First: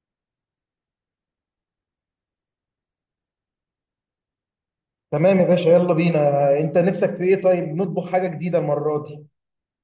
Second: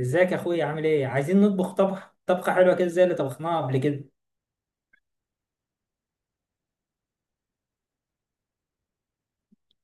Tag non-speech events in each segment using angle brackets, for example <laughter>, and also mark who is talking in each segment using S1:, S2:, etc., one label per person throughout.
S1: ازيك يا اخويا، عامل ايه؟ عايزين نطبخ طبخ طبخه حلوه كده زي اللي طبخناها قبل كده.
S2: تمام يا باشا، يلا بينا. انت نفسك في ايه؟ طيب نطبخ حاجه جديده المره دي.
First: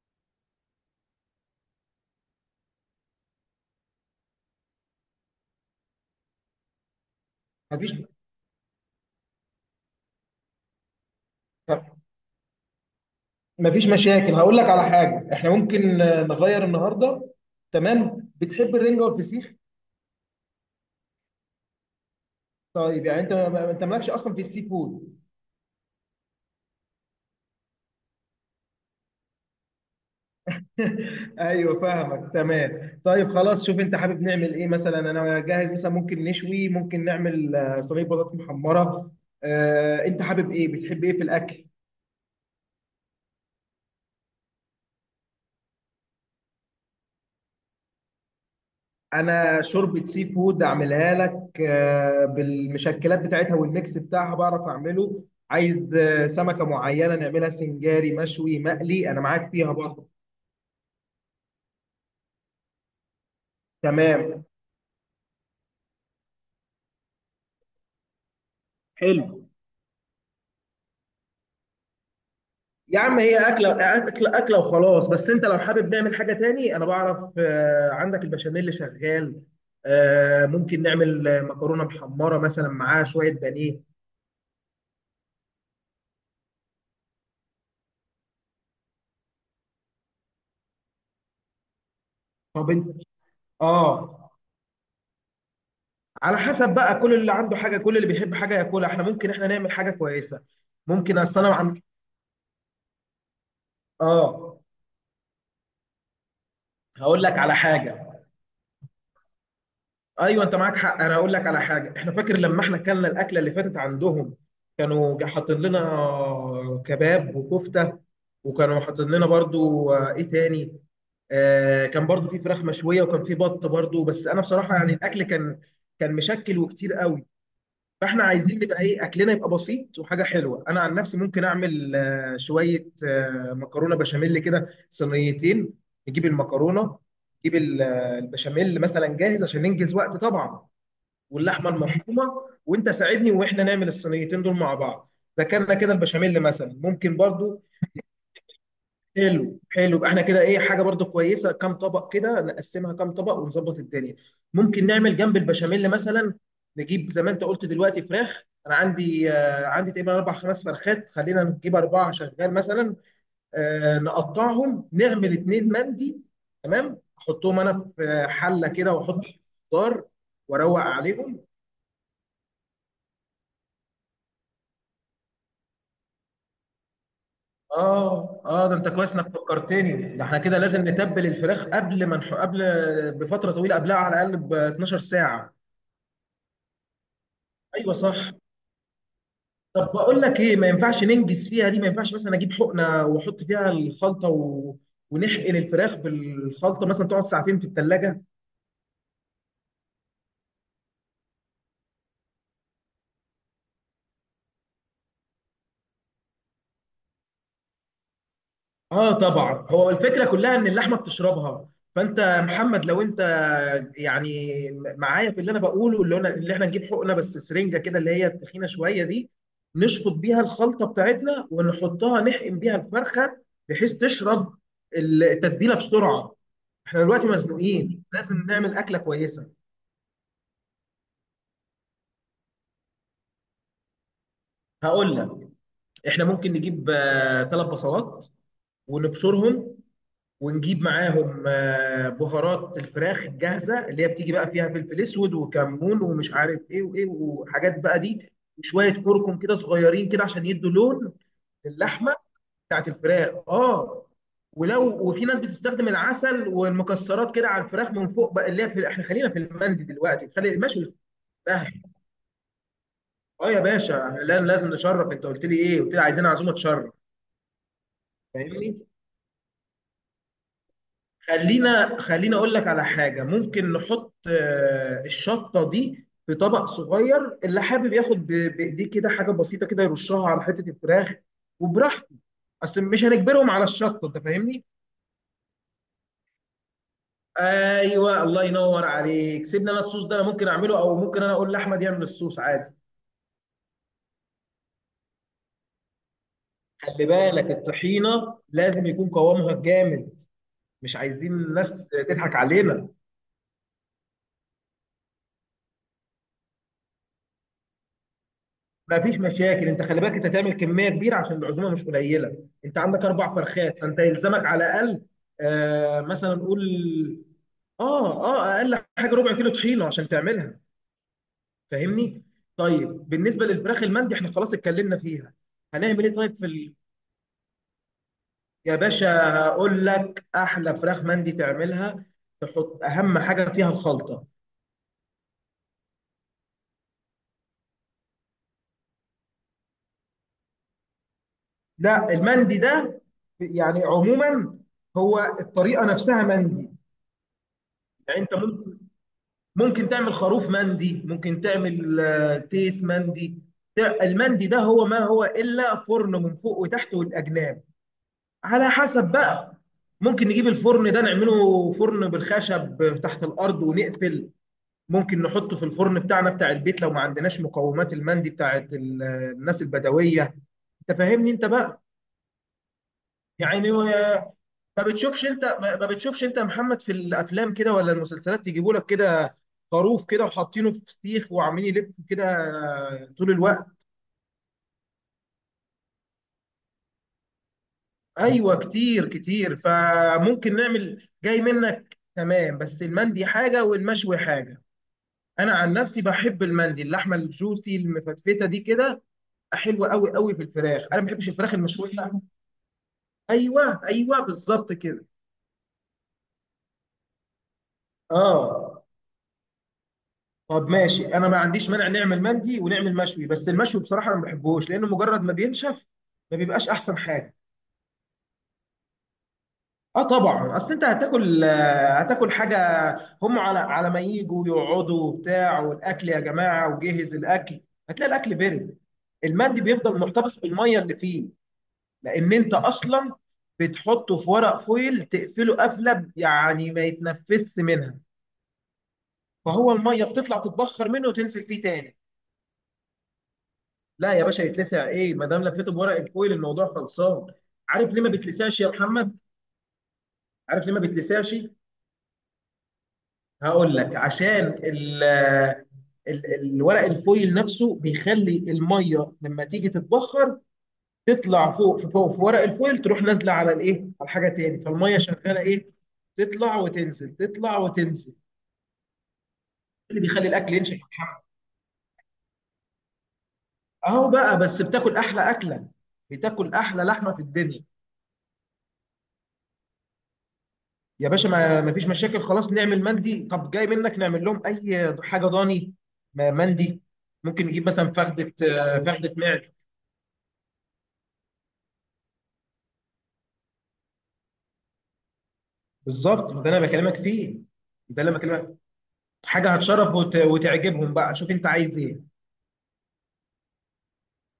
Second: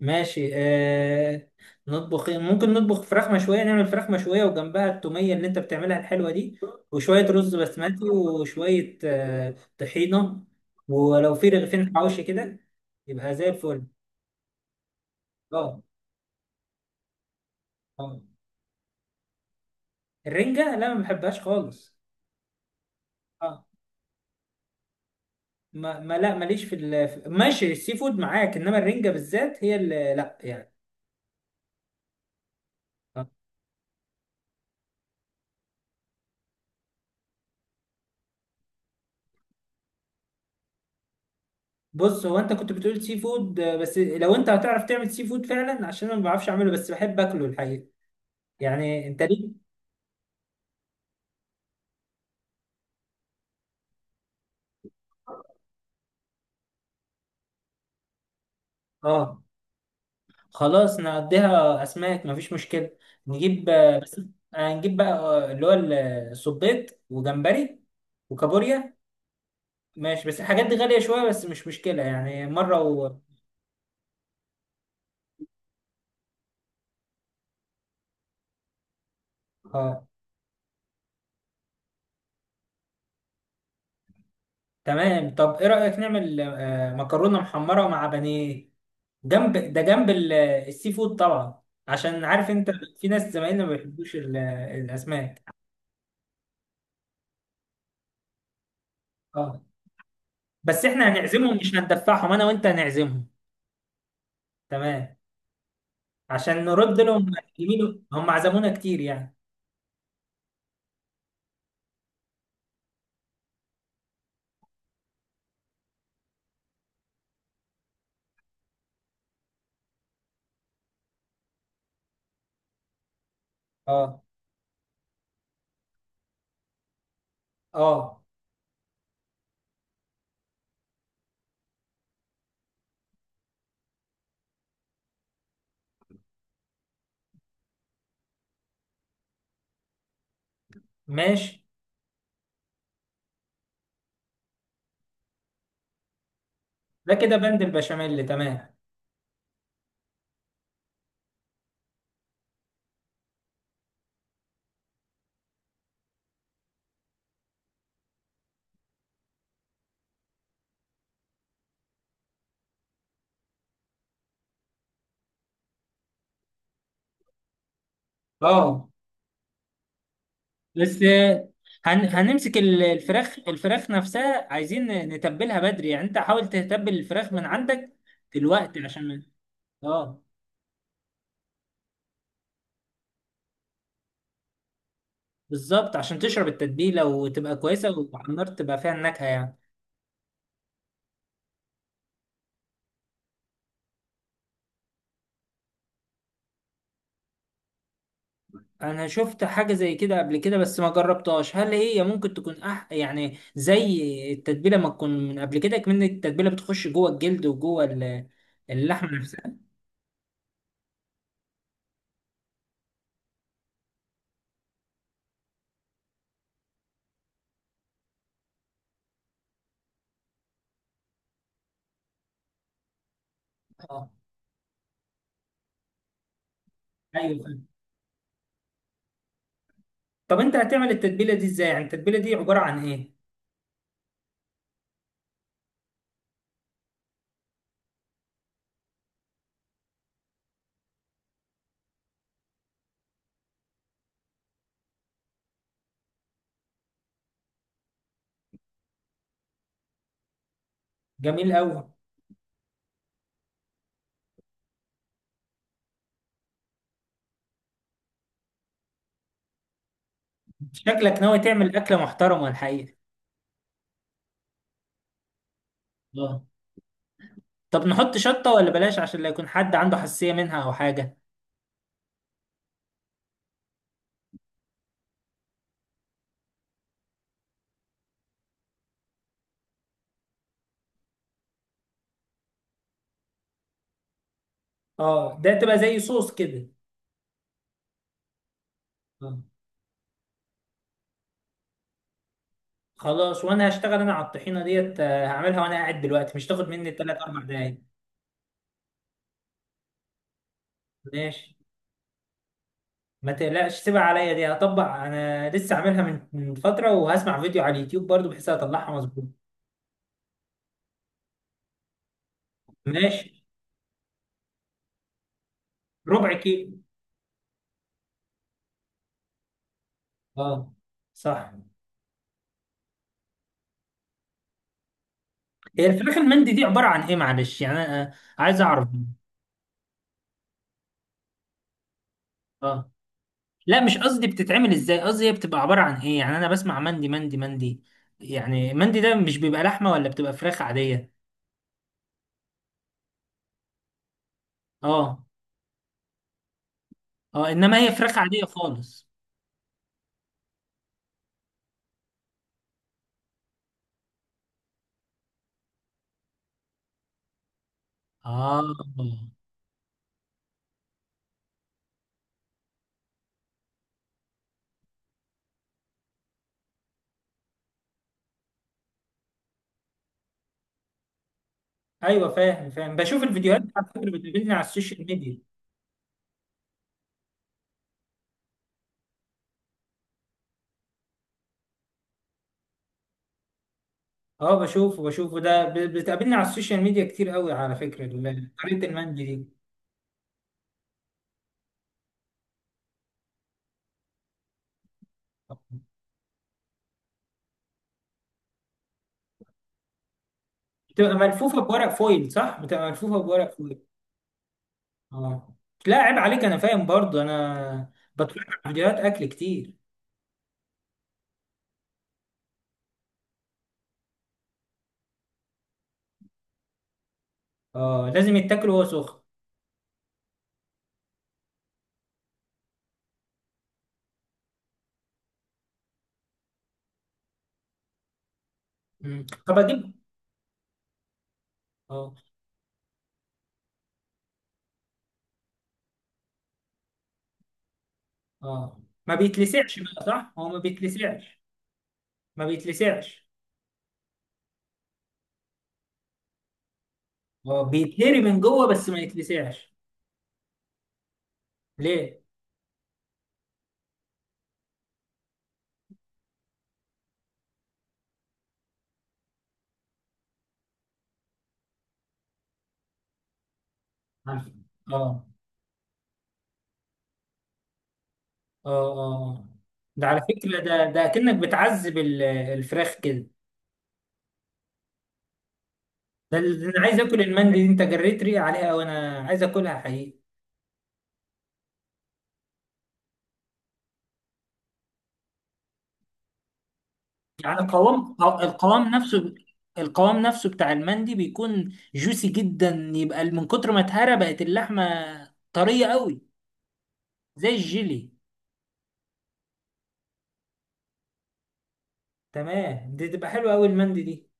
S1: ماشي. نطبخ إيه؟ ممكن نطبخ فراخ مشويه، نعمل فراخ مشويه وجنبها التوميه اللي انت بتعملها الحلوه دي، وشويه رز
S2: مفيش
S1: بسمتي، وشويه طحينه. ولو في رغيفين حواوشي كده يبقى زي الفل.
S2: مفيش مشاكل. هقول لك على حاجه، احنا
S1: اه.
S2: ممكن نغير النهارده.
S1: اه،
S2: تمام. بتحب الرنجه والفسيخ؟
S1: الرنجه لا، ما بحبهاش خالص.
S2: طيب يعني انت
S1: اه.
S2: انت مالكش اصلا في السي فود؟
S1: ما لا، ماليش ماشي، السي فود معاك، انما الرنجه بالذات هي اللي لا يعني.
S2: <laughs> ايوه، فاهمك. تمام
S1: اه.
S2: طيب، خلاص شوف انت حابب نعمل ايه. مثلا انا جاهز، مثلا ممكن نشوي، ممكن نعمل صينيه بطاطس محمره. انت حابب ايه؟ بتحب ايه في الاكل؟
S1: بص، هو انت كنت بتقول سي فود، بس لو انت هتعرف تعمل سي فود فعلا، عشان انا ما بعرفش اعمله بس بحب اكله الحقيقه. يعني انت
S2: انا
S1: ليه؟
S2: شوربه سي فود اعملها لك بالمشكلات بتاعتها والميكس بتاعها، بعرف اعمله. عايز سمكه معينه نعملها سنجاري، مشوي، مقلي، انا
S1: اه،
S2: معاك فيها برضه.
S1: خلاص نقضيها اسماك، مفيش مشكله. نجيب آه،
S2: تمام.
S1: هنجيب بقى، اللي هو الصبيط وجمبري وكابوريا.
S2: حلو.
S1: ماشي، بس الحاجات دي غاليه شويه، بس مش مشكله يعني مره
S2: يا عم هي اكله اكله اكله وخلاص. بس انت لو حابب نعمل حاجه تاني، انا بعرف. عندك البشاميل اللي شغال،
S1: اه،
S2: ممكن نعمل مكرونه محمره مثلا معاها شويه بانيه.
S1: تمام. طب ايه رأيك نعمل، مكرونة محمرة مع بانيه جنب ده، جنب السي فود طبعا، عشان عارف انت
S2: طب انت.
S1: في ناس زمايلنا ما بيحبوش
S2: اه،
S1: الاسماك.
S2: على حسب بقى كل اللي عنده حاجه، كل اللي بيحب حاجه ياكلها. احنا ممكن احنا
S1: اه،
S2: نعمل حاجه كويسه.
S1: بس احنا
S2: ممكن اصل انا
S1: هنعزمهم مش
S2: عن.
S1: هندفعهم، انا وانت هنعزمهم.
S2: اه.
S1: تمام، عشان نرد
S2: هقول
S1: لهم
S2: لك على
S1: يميلوا،
S2: حاجه.
S1: هم عزمونا كتير يعني.
S2: ايوه، انت معاك حق. انا هقول لك على حاجه. احنا فاكر لما احنا اكلنا الاكله اللي فاتت عندهم؟ كانوا حاطين لنا كباب وكفته، وكانوا حاطين لنا برضو ايه تاني، آه كان برضو في فراخ مشويه، وكان في بط برضو.
S1: اه.
S2: بس انا بصراحه يعني الاكل كان، كان مشكل وكتير قوي.
S1: اه،
S2: فاحنا عايزين يبقى ايه، اكلنا يبقى بسيط وحاجه حلوه. انا عن نفسي ممكن اعمل شويه مكرونه بشاميل كده، صينيتين. نجيب المكرونه، نجيب البشاميل مثلا جاهز عشان ننجز وقت طبعا،
S1: ماشي.
S2: واللحمه المفرومه، وانت ساعدني واحنا نعمل الصينيتين دول مع بعض. ذكرنا كده البشاميل، مثلا
S1: ده
S2: ممكن
S1: كده بند
S2: برضو.
S1: البشاميل، تمام.
S2: حلو حلو. يبقى احنا كده ايه، حاجه برضو كويسه. كام طبق كده نقسمها؟ كام طبق ونظبط الدنيا؟ ممكن نعمل جنب البشاميل مثلا، نجيب زي ما انت قلت دلوقتي فراخ. انا عندي آه عندي تقريبا اربع خمس فرخات. خلينا نجيب اربعه شغال مثلا، آه نقطعهم، نعمل اتنين مندي. تمام احطهم انا في حله
S1: اه،
S2: كده واحط خضار واروق
S1: بس
S2: عليهم.
S1: هنمسك الفراخ نفسها، عايزين نتبلها بدري، يعني انت حاول تتبل الفراخ من عندك
S2: اه اه، ده
S1: دلوقتي
S2: انت
S1: عشان
S2: كويس انك فكرتني.
S1: اه،
S2: ده احنا كده لازم نتبل الفراخ قبل ما نح... قبل بفتره طويله، قبلها على الاقل ب 12 ساعه.
S1: بالظبط، عشان تشرب التتبيله وتبقى
S2: ايوه
S1: كويسه،
S2: صح.
S1: وعلى النار تبقى فيها النكهه يعني.
S2: طب بقول لك ايه، ما ينفعش ننجز فيها دي؟ ما ينفعش مثلا اجيب حقنه واحط فيها الخلطه ونحقن الفراخ بالخلطه، مثلا تقعد ساعتين في الثلاجه.
S1: انا شفت حاجه زي كده قبل كده بس ما جربتهاش، هل هي ممكن تكون يعني زي التتبيله، ما تكون من قبل كده، كمان التتبيله بتخش جوه الجلد وجوه اللحمه
S2: اه طبعا،
S1: نفسها.
S2: هو الفكره كلها ان اللحمه بتشربها. فانت يا محمد لو انت يعني معايا في اللي انا بقوله، اللي انا اللي احنا نجيب حقنه، بس سرنجه كده اللي هي التخينه شويه دي، نشفط بيها الخلطه بتاعتنا ونحطها، نحقن بيها الفرخه بحيث
S1: اه،
S2: تشرب التتبيله بسرعه. احنا دلوقتي
S1: ايوه فاهم.
S2: مزنوقين لازم نعمل اكله كويسه.
S1: طب انت هتعمل التتبيله دي ازاي؟ يعني التتبيله دي عباره عن ايه؟
S2: هقول لك. احنا ممكن نجيب ثلاث بصلات ونبشرهم، ونجيب معاهم بهارات الفراخ الجاهزه اللي هي بتيجي بقى فيها فلفل اسود وكمون ومش عارف ايه وايه وحاجات بقى دي، وشويه كركم كده صغيرين كده عشان يدوا لون
S1: جميل قوي.
S2: للحمه بتاعت الفراخ. اه. ولو وفي ناس بتستخدم العسل والمكسرات كده على الفراخ من فوق بقى، اللي هي في احنا خلينا في المندي دلوقتي، خلي ماشي.
S1: شكلك ناوي تعمل أكلة محترمة الحقيقة.
S2: اه يا باشا، لا لازم نشرف. انت قلت لي ايه؟ قلت لي عايزين
S1: اه،
S2: عزومه تشرف.
S1: طب نحط شطة ولا
S2: فاهمني؟
S1: بلاش عشان لا يكون حد عنده حساسية منها أو حاجة؟
S2: خلينا اقول لك على حاجه، ممكن نحط الشطه دي في طبق صغير، اللي حابب ياخد بايديه كده حاجه بسيطه كده يرشها على حته الفراخ وبراحته. اصل مش هنجبرهم على الشطه، انت فاهمني.
S1: اه، ده تبقى زي صوص كده.
S2: ايوه، الله ينور
S1: اه
S2: عليك. سيبنا، انا الصوص ده انا ممكن اعمله، او ممكن انا اقول لاحمد يعمل الصوص عادي.
S1: خلاص، وأنا هشتغل أنا على الطحينة ديت، هعملها وأنا قاعد دلوقتي، مش تاخد مني
S2: خلي
S1: 3 4
S2: بالك
S1: دقايق.
S2: الطحينه لازم يكون قوامها جامد، مش عايزين
S1: ماشي،
S2: الناس تضحك علينا.
S1: ما تقلقش، سيبها عليا، دي هطبق أنا لسه عاملها من فترة، وهسمع فيديو على اليوتيوب برضو بحيث أطلعها
S2: ما فيش
S1: مظبوط.
S2: مشاكل. انت خلي بالك انت تعمل كميه كبيره عشان العزومه مش قليله. انت عندك اربع
S1: ماشي.
S2: فرخات، فانت يلزمك على الاقل
S1: ربع
S2: مثلا نقول.
S1: كيلو.
S2: اه اه، اقل حاجه ربع كيلو طحينه عشان تعملها.
S1: اه، صح.
S2: فاهمني؟ طيب بالنسبه للفراخ المندي احنا خلاص اتكلمنا فيها.
S1: هي
S2: هنعمل ايه
S1: الفراخ
S2: طيب في
S1: المندي دي عبارة عن إيه؟ معلش يعني أنا، عايز
S2: يا
S1: أعرف.
S2: باشا هقول لك. احلى فراخ مندي تعملها، تحط
S1: اه،
S2: اهم حاجه فيها
S1: لا مش قصدي
S2: الخلطه.
S1: بتتعمل ازاي، قصدي هي بتبقى عبارة عن ايه؟ يعني انا بسمع مندي مندي مندي، يعني مندي ده مش بيبقى لحمة ولا بتبقى فراخ عادية؟
S2: لا المندي ده يعني عموما
S1: اه.
S2: هو الطريقه نفسها مندي.
S1: اه، انما هي فراخ
S2: يعني انت
S1: عادية
S2: ممكن،
S1: خالص.
S2: ممكن تعمل خروف مندي، ممكن تعمل تيس مندي. المندي ده هو ما هو إلا فرن من فوق وتحت والأجناب، على حسب
S1: اه،
S2: بقى. ممكن نجيب الفرن ده نعمله فرن بالخشب تحت الأرض ونقفل، ممكن نحطه في الفرن بتاعنا بتاع البيت لو ما عندناش مقومات المندي بتاعت الناس البدوية. انت فاهمني انت بقى؟
S1: ايوه فاهم فاهم، بشوف الفيديوهات
S2: يعني
S1: على فكرة،
S2: ما
S1: بتقابلني على السوشيال
S2: بتشوفش
S1: ميديا.
S2: انت، ما بتشوفش انت يا محمد في الافلام كده ولا المسلسلات يجيبوا لك كده خروف كده وحاطينه في سيخ وعاملين يلف كده طول الوقت؟
S1: اه، بشوفه بشوفه، ده بتقابلني على السوشيال ميديا كتير قوي على فكرة،
S2: ايوه
S1: طريقة
S2: كتير
S1: المندي دي
S2: كتير، فممكن نعمل جاي منك. تمام بس المندي حاجه والمشوي حاجه. انا عن نفسي بحب المندي، اللحمه الجوسي المفتفته دي كده، حلوه قوي قوي في الفراخ. انا ما
S1: بتبقى
S2: بحبش الفراخ
S1: ملفوفة بورق
S2: المشويه.
S1: فويل، صح؟ بتبقى ملفوفة بورق فويل.
S2: ايوه ايوه، بالظبط كده.
S1: اه، لا عيب عليك، انا فاهم برضو، انا بتفرج على
S2: اه.
S1: فيديوهات اكل كتير.
S2: طب ماشي انا ما عنديش مانع نعمل مندي ونعمل مشوي، بس المشوي بصراحه انا ما بحبهوش لانه مجرد ما بينشف ما بيبقاش احسن حاجه.
S1: اه، لازم يتاكل وهو سخن.
S2: اه طبعا، اصل انت هتاكل هتاكل حاجه. هم على على ما يجوا يقعدوا وبتاع، والاكل يا جماعه وجهز الاكل، هتلاقي الاكل برد.
S1: مم. طب
S2: المندي
S1: اجيب.
S2: بيفضل محتفظ بالميه اللي فيه،
S1: اه.
S2: لان انت اصلا بتحطه في ورق فويل تقفله قفله، يعني ما يتنفسش منها.
S1: اه، ما
S2: فهو
S1: بيتلسعش بقى،
S2: الميه
S1: صح؟
S2: بتطلع
S1: هو ما
S2: تتبخر منه
S1: بيتلسعش.
S2: وتنزل فيه تاني.
S1: ما بيتلسعش.
S2: لا يا باشا يتلسع ايه، ما دام لفيته بورق الفويل الموضوع خلصان.
S1: اه،
S2: عارف ليه ما
S1: بيتهري من
S2: بتلسعش
S1: جوه،
S2: يا
S1: بس ما
S2: محمد؟
S1: يتلسعش.
S2: عارف ليه ما بتلسعش؟
S1: ليه؟
S2: هقول لك. عشان الورق الفويل نفسه بيخلي الميه لما تيجي تتبخر تطلع فوق، في فوق في ورق الفويل تروح نازله على الايه، على حاجه
S1: عارف.
S2: تاني. فالميه
S1: اه.
S2: شغاله ايه، تطلع وتنزل تطلع وتنزل.
S1: اه. اه،
S2: إيه اللي
S1: ده على
S2: بيخلي الاكل
S1: فكرة،
S2: ينشف يا
S1: ده
S2: محمد؟
S1: كأنك بتعذب الفراخ كده.
S2: اهو بقى. بس بتاكل احلى اكله، بتاكل
S1: ده
S2: احلى
S1: انا عايز
S2: لحمه
S1: اكل
S2: في
S1: المندي
S2: الدنيا.
S1: دي، انت جريت ريقي عليها وانا عايز اكلها حقيقي.
S2: يا باشا ما ما فيش مشاكل، خلاص نعمل مندي. طب جاي منك نعمل لهم اي حاجه ضاني، مندي. ممكن
S1: يعني
S2: نجيب مثلا
S1: القوام
S2: فخده
S1: القوام
S2: فخده
S1: نفسه،
S2: معد.
S1: القوام نفسه بتاع المندي بيكون جوسي جدا، يبقى من كتر ما اتهرى بقت اللحمة طرية قوي،
S2: بالظبط ده انا بكلمك فيه.
S1: زي
S2: ده
S1: الجيلي.
S2: اللي أنا بكلمك. حاجه هتشرف وتعجبهم بقى. شوف انت عايز ايه.
S1: تمام، دي تبقى حلوة قوي المندي دي.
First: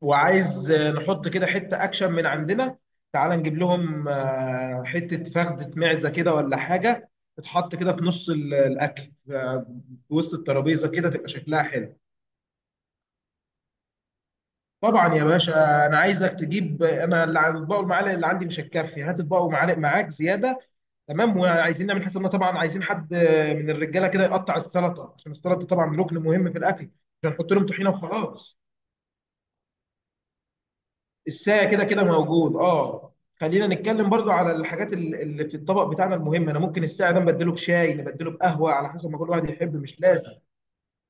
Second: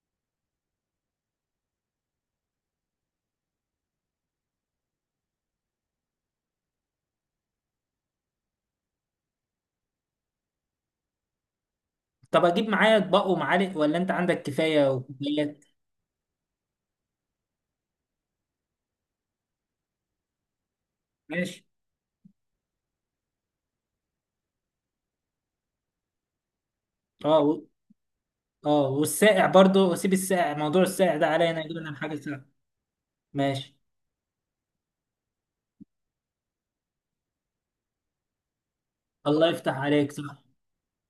S2: وعايز نحط كده حته اكشن من عندنا. تعال نجيب لهم حته فخده معزه كده ولا حاجه، تتحط كده في نص الاكل في وسط الترابيزه كده تبقى شكلها حلو.
S1: طب اجيب معايا اطباق ومعالق ولا انت عندك كفاية
S2: طبعا يا
S1: وكوبايات؟
S2: باشا انا عايزك تجيب. انا اللي الاطباق والمعالق اللي عندي مش هتكفي، هات اطباق ومعالق معاك زياده. تمام،
S1: ماشي.
S2: وعايزين نعمل حسابنا طبعا. عايزين حد من الرجاله كده يقطع السلطه، عشان السلطه طبعا ركن مهم في الاكل، مش
S1: اه
S2: هنحط لهم طحينه وخلاص.
S1: اه والساقع برضو، واسيب الساقع، موضوع الساقع ده عليا، انا
S2: الساعة
S1: اجيب
S2: كده
S1: انا
S2: كده
S1: حاجة ساقعة.
S2: موجود، اه. خلينا
S1: ماشي.
S2: نتكلم برضو على الحاجات اللي في الطبق بتاعنا المهمه. انا ممكن الساعة ده نبدله بشاي، نبدله بقهوه على حسب ما كل
S1: الله
S2: واحد يحب،
S1: يفتح
S2: مش
S1: عليك،
S2: لازم.
S1: صح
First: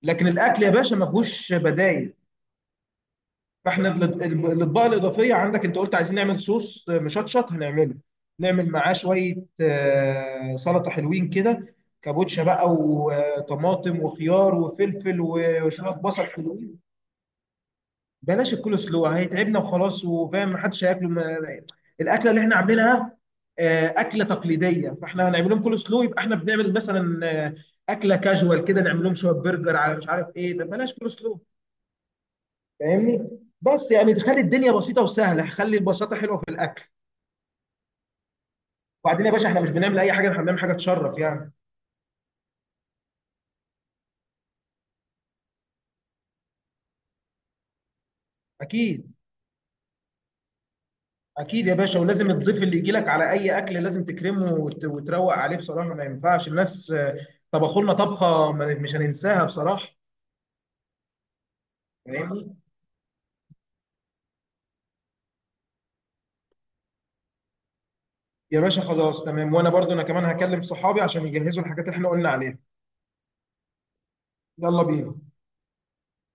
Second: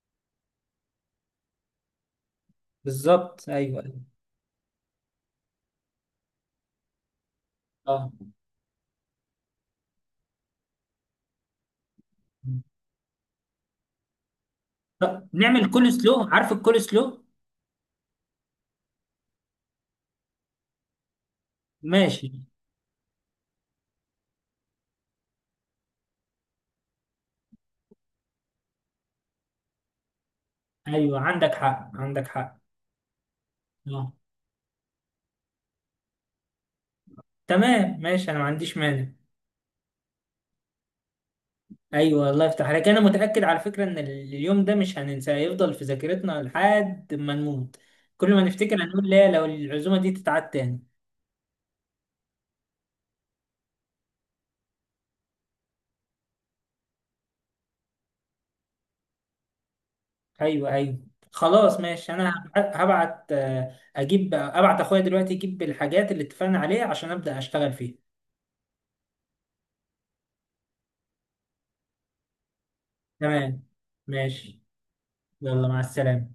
S2: لكن الاكل يا باشا ما فيهوش بدايل.
S1: بالظبط، ايوه
S2: فاحنا
S1: ايوه.
S2: الاطباق الاضافيه عندك، انت قلت عايزين نعمل صوص مشطشط هنعمله،
S1: اه،
S2: نعمل معاه شويه سلطه حلوين كده، كابوتشا بقى وطماطم وخيار وفلفل
S1: طب نعمل
S2: وشويه
S1: كول سلو،
S2: بصل
S1: عارف
S2: حلوين.
S1: الكول سلو؟
S2: بلاش الكول سلو هيتعبنا وخلاص، وفاهم محدش هياكله.
S1: ماشي.
S2: الاكله اللي احنا عاملينها اكله تقليديه. فاحنا هنعمل لهم كول سلو يبقى احنا بنعمل مثلا اكله كاجوال كده، نعمل لهم شويه برجر على مش عارف ايه. ده بلاش كول
S1: ايوه
S2: سلو.
S1: عندك حق عندك حق.
S2: فاهمني. بس
S1: اه،
S2: يعني تخلي الدنيا بسيطه وسهله، خلي البساطه حلوه في الأكل.
S1: تمام، ماشي، انا ما عنديش مانع.
S2: وبعدين يا باشا، احنا مش بنعمل اي حاجه، احنا بنعمل حاجه تشرف يعني.
S1: ايوه الله يفتح عليك، انا متاكد على فكره ان اليوم ده مش هننساه، هيفضل في ذاكرتنا لحد ما نموت. كل ما نفتكر هنقول
S2: اكيد
S1: لا لو العزومه دي تتعاد تاني.
S2: اكيد يا باشا. ولازم الضيف اللي يجي لك على اي اكل لازم تكرمه وتروق عليه بصراحه. ما ينفعش الناس طبخوا لنا طبخه مش هننساها بصراحه.
S1: ايوه ايوه، خلاص ماشي. انا
S2: فاهمني؟
S1: هبعت، اجيب، ابعت اخويا دلوقتي يجيب الحاجات اللي اتفقنا عليها عشان ابدا اشتغل فيها.
S2: يا باشا خلاص تمام. وانا برضو انا كمان هكلم صحابي عشان يجهزوا الحاجات اللي احنا قلنا عليها.
S1: تمام، ماشي.
S2: يلا بينا.
S1: يلا مع السلامه.